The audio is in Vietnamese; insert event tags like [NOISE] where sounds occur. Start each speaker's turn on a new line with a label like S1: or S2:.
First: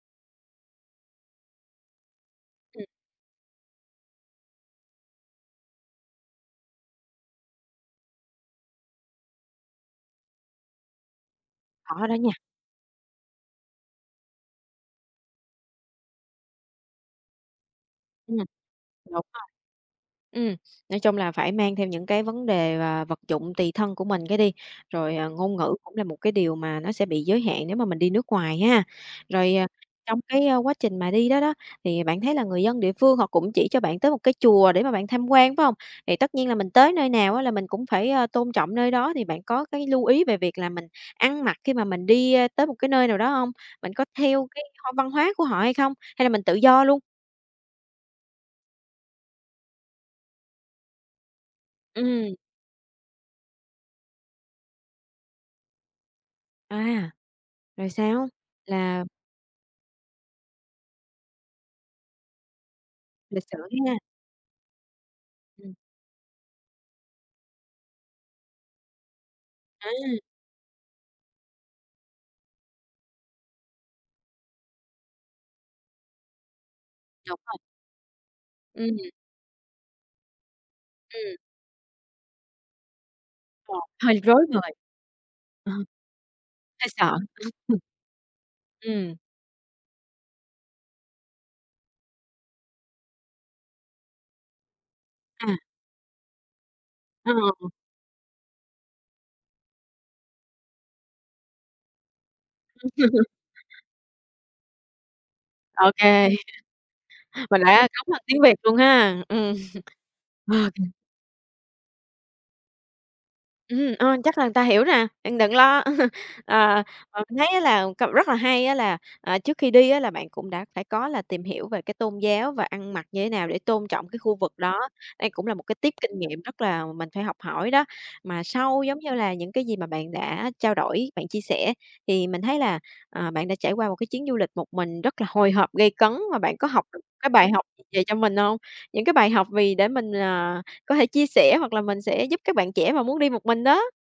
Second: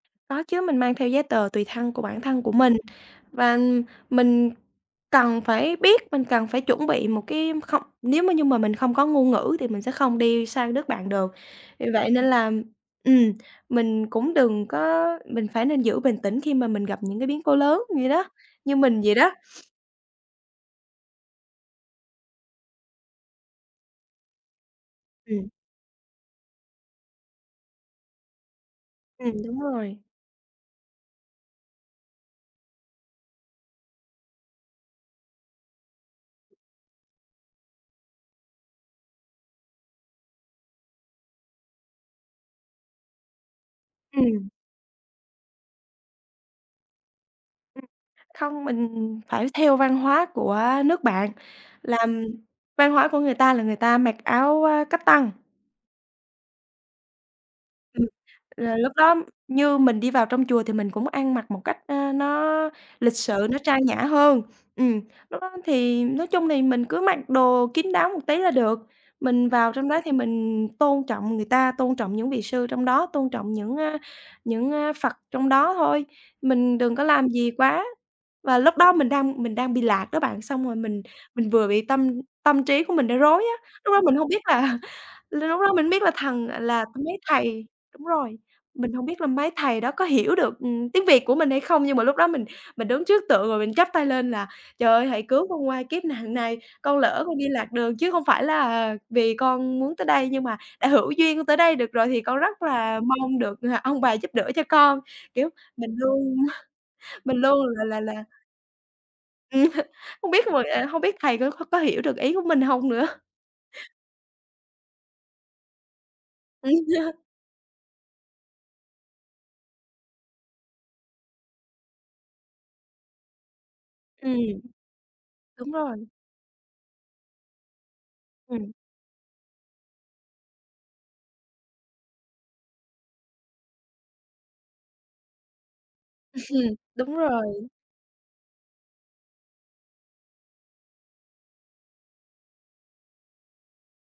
S1: Có chứ, mình mang theo giấy tờ tùy thân của bản thân của mình
S2: Ừm.
S1: và, ừm, mình cần phải biết mình cần phải chuẩn bị một cái không, nếu mà như mà mình không có ngôn ngữ thì mình sẽ không đi sang đất bạn được. Vì
S2: Khó
S1: vậy
S2: đó
S1: nên
S2: nha.
S1: là, ừm, mình cũng đừng có mình phải nên giữ bình tĩnh khi mà mình gặp những cái biến cố lớn vậy đó,
S2: Ừm.
S1: như mình vậy
S2: Đúng
S1: đó.
S2: rồi. Ừm, nói chung là phải mang theo những cái vấn đề và vật dụng tùy thân của mình cái đi, rồi, ờ,
S1: Ừm.
S2: ngôn ngữ cũng là một cái điều mà nó sẽ bị giới hạn nếu mà mình đi nước ngoài ha.
S1: Ừm,
S2: Rồi,
S1: đúng
S2: à,
S1: rồi.
S2: trong cái, a, quá trình mà đi đó đó, thì bạn thấy là người dân địa phương họ cũng chỉ cho bạn tới một cái chùa để mà bạn tham quan, phải hông? Thì tất nhiên là mình tới nơi nào á là mình cũng phải, ờ, tôn trọng nơi đó thì bạn có cái lưu ý về việc là mình ăn mặc khi mà mình đi, ơ, tới một cái nơi nào đó hông? Bạn có theo
S1: Ừm.
S2: cái, hơ, văn hóa của họ hay không, hay là mình tự do luôn?
S1: Ừm. Không, mình phải theo văn hóa của, ơ, nước bạn, là, ừm,
S2: Ừm.
S1: văn hóa của người ta là người ta mặc áo, a, cách tân.
S2: À, rồi
S1: Ừm,
S2: sao?
S1: là lúc
S2: Là
S1: đó như mình đi vào trong chùa thì mình cũng ăn mặc một cách, a, nó lịch
S2: Lịch
S1: sự,
S2: sự
S1: nó trang
S2: ha.
S1: nhã hơn. Ừm, lúc đó
S2: Ừm.
S1: thì nói chung thì mình cứ mặc đồ kín đáo một tí là được. Mình vào trong đó thì
S2: À.
S1: mình tôn trọng người ta, tôn trọng những vị sư trong đó, tôn trọng những a những, a, Phật trong đó thôi, mình đừng có làm
S2: Đúng
S1: gì
S2: rồi.
S1: quá. Và lúc đó mình
S2: Ừm.
S1: đang mình đang bị lạc đó bạn xong rồi mình
S2: Ừm.
S1: mình vừa bị tâm tâm trí của mình đang rối á.
S2: Ờ,
S1: Lúc đó mình
S2: hơi
S1: hông biết
S2: rối
S1: là
S2: bời.
S1: [CHUCKLES] l lúc
S2: Ờ.
S1: đó mình không biết là thần là
S2: Hơi sợ.
S1: mấy
S2: [LAUGHS]
S1: thầy đúng rồi, mình hông
S2: Ừm.
S1: biết là mấy thầy đó có hiểu được, ừm, tiếng Việt của mình hay không. Nhưng mà lúc đó mình mình đứng trước tượng rồi mình chắp tay lên là "Trời ơi, hãy cứu
S2: À.
S1: con qua kiếp nạn này, con lỡ
S2: Ờ.
S1: con đi lạc đường chứ không phải là vì con muốn tới đây, nhưng mà đã hữu duyên con tới đây được rồi thì con rất
S2: Ừm.
S1: là
S2: [LAUGHS]
S1: mong được, ờ, ông bà giúp đỡ cho con." Kiểu,
S2: Ô
S1: mình
S2: kê.
S1: luôn [CHUCKLES] mình
S2: [LAUGHS] Mình
S1: luôn là
S2: đã
S1: là
S2: cúng bằng
S1: là
S2: tiếng Việt luôn ha,
S1: Ừm,
S2: ừm.
S1: [CHUCKLES] không biết mà, ờ
S2: [LAUGHS]
S1: hông biết thầy có có hiểu được ý của mình hông nữa? [CHUCKLES]
S2: Ừm, ờ, chắc là người ta hiểu nè, bạn đừng lo. [CHUCKLES] Ờ,
S1: Ừm. [CHUCKLES]
S2: ờ, mình thấy là cậu rất là hay á là, à, trước khi đi, á, là bạn cũng đã phải có là tìm hiểu về cái tôn giáo và ăn mặc như thế nào để tôn trọng cái khu vực
S1: Ừm.
S2: đó. Đây cũng là một
S1: Đúng
S2: cái tip
S1: rồi.
S2: kinh nghiệm rất là mình phải học hỏi đó. Mà
S1: Ừm.
S2: sau giống như là những cái gì mà bạn đã trao đổi, bạn chia sẻ, thì mình thấy là, ờ, bạn đã trải qua một cái chuyến du lịch một mình rất là hồi hộp, gay cấn và bạn
S1: [CHUCKLES]
S2: có
S1: Ừm,
S2: học được
S1: đúng
S2: cái bài học
S1: rồi.
S2: gì về cho mình hông? Những cái bài học vì để mình, à, có thể chia sẻ hoặc là mình sẽ giúp các bạn trẻ mà muốn đi một mình đó?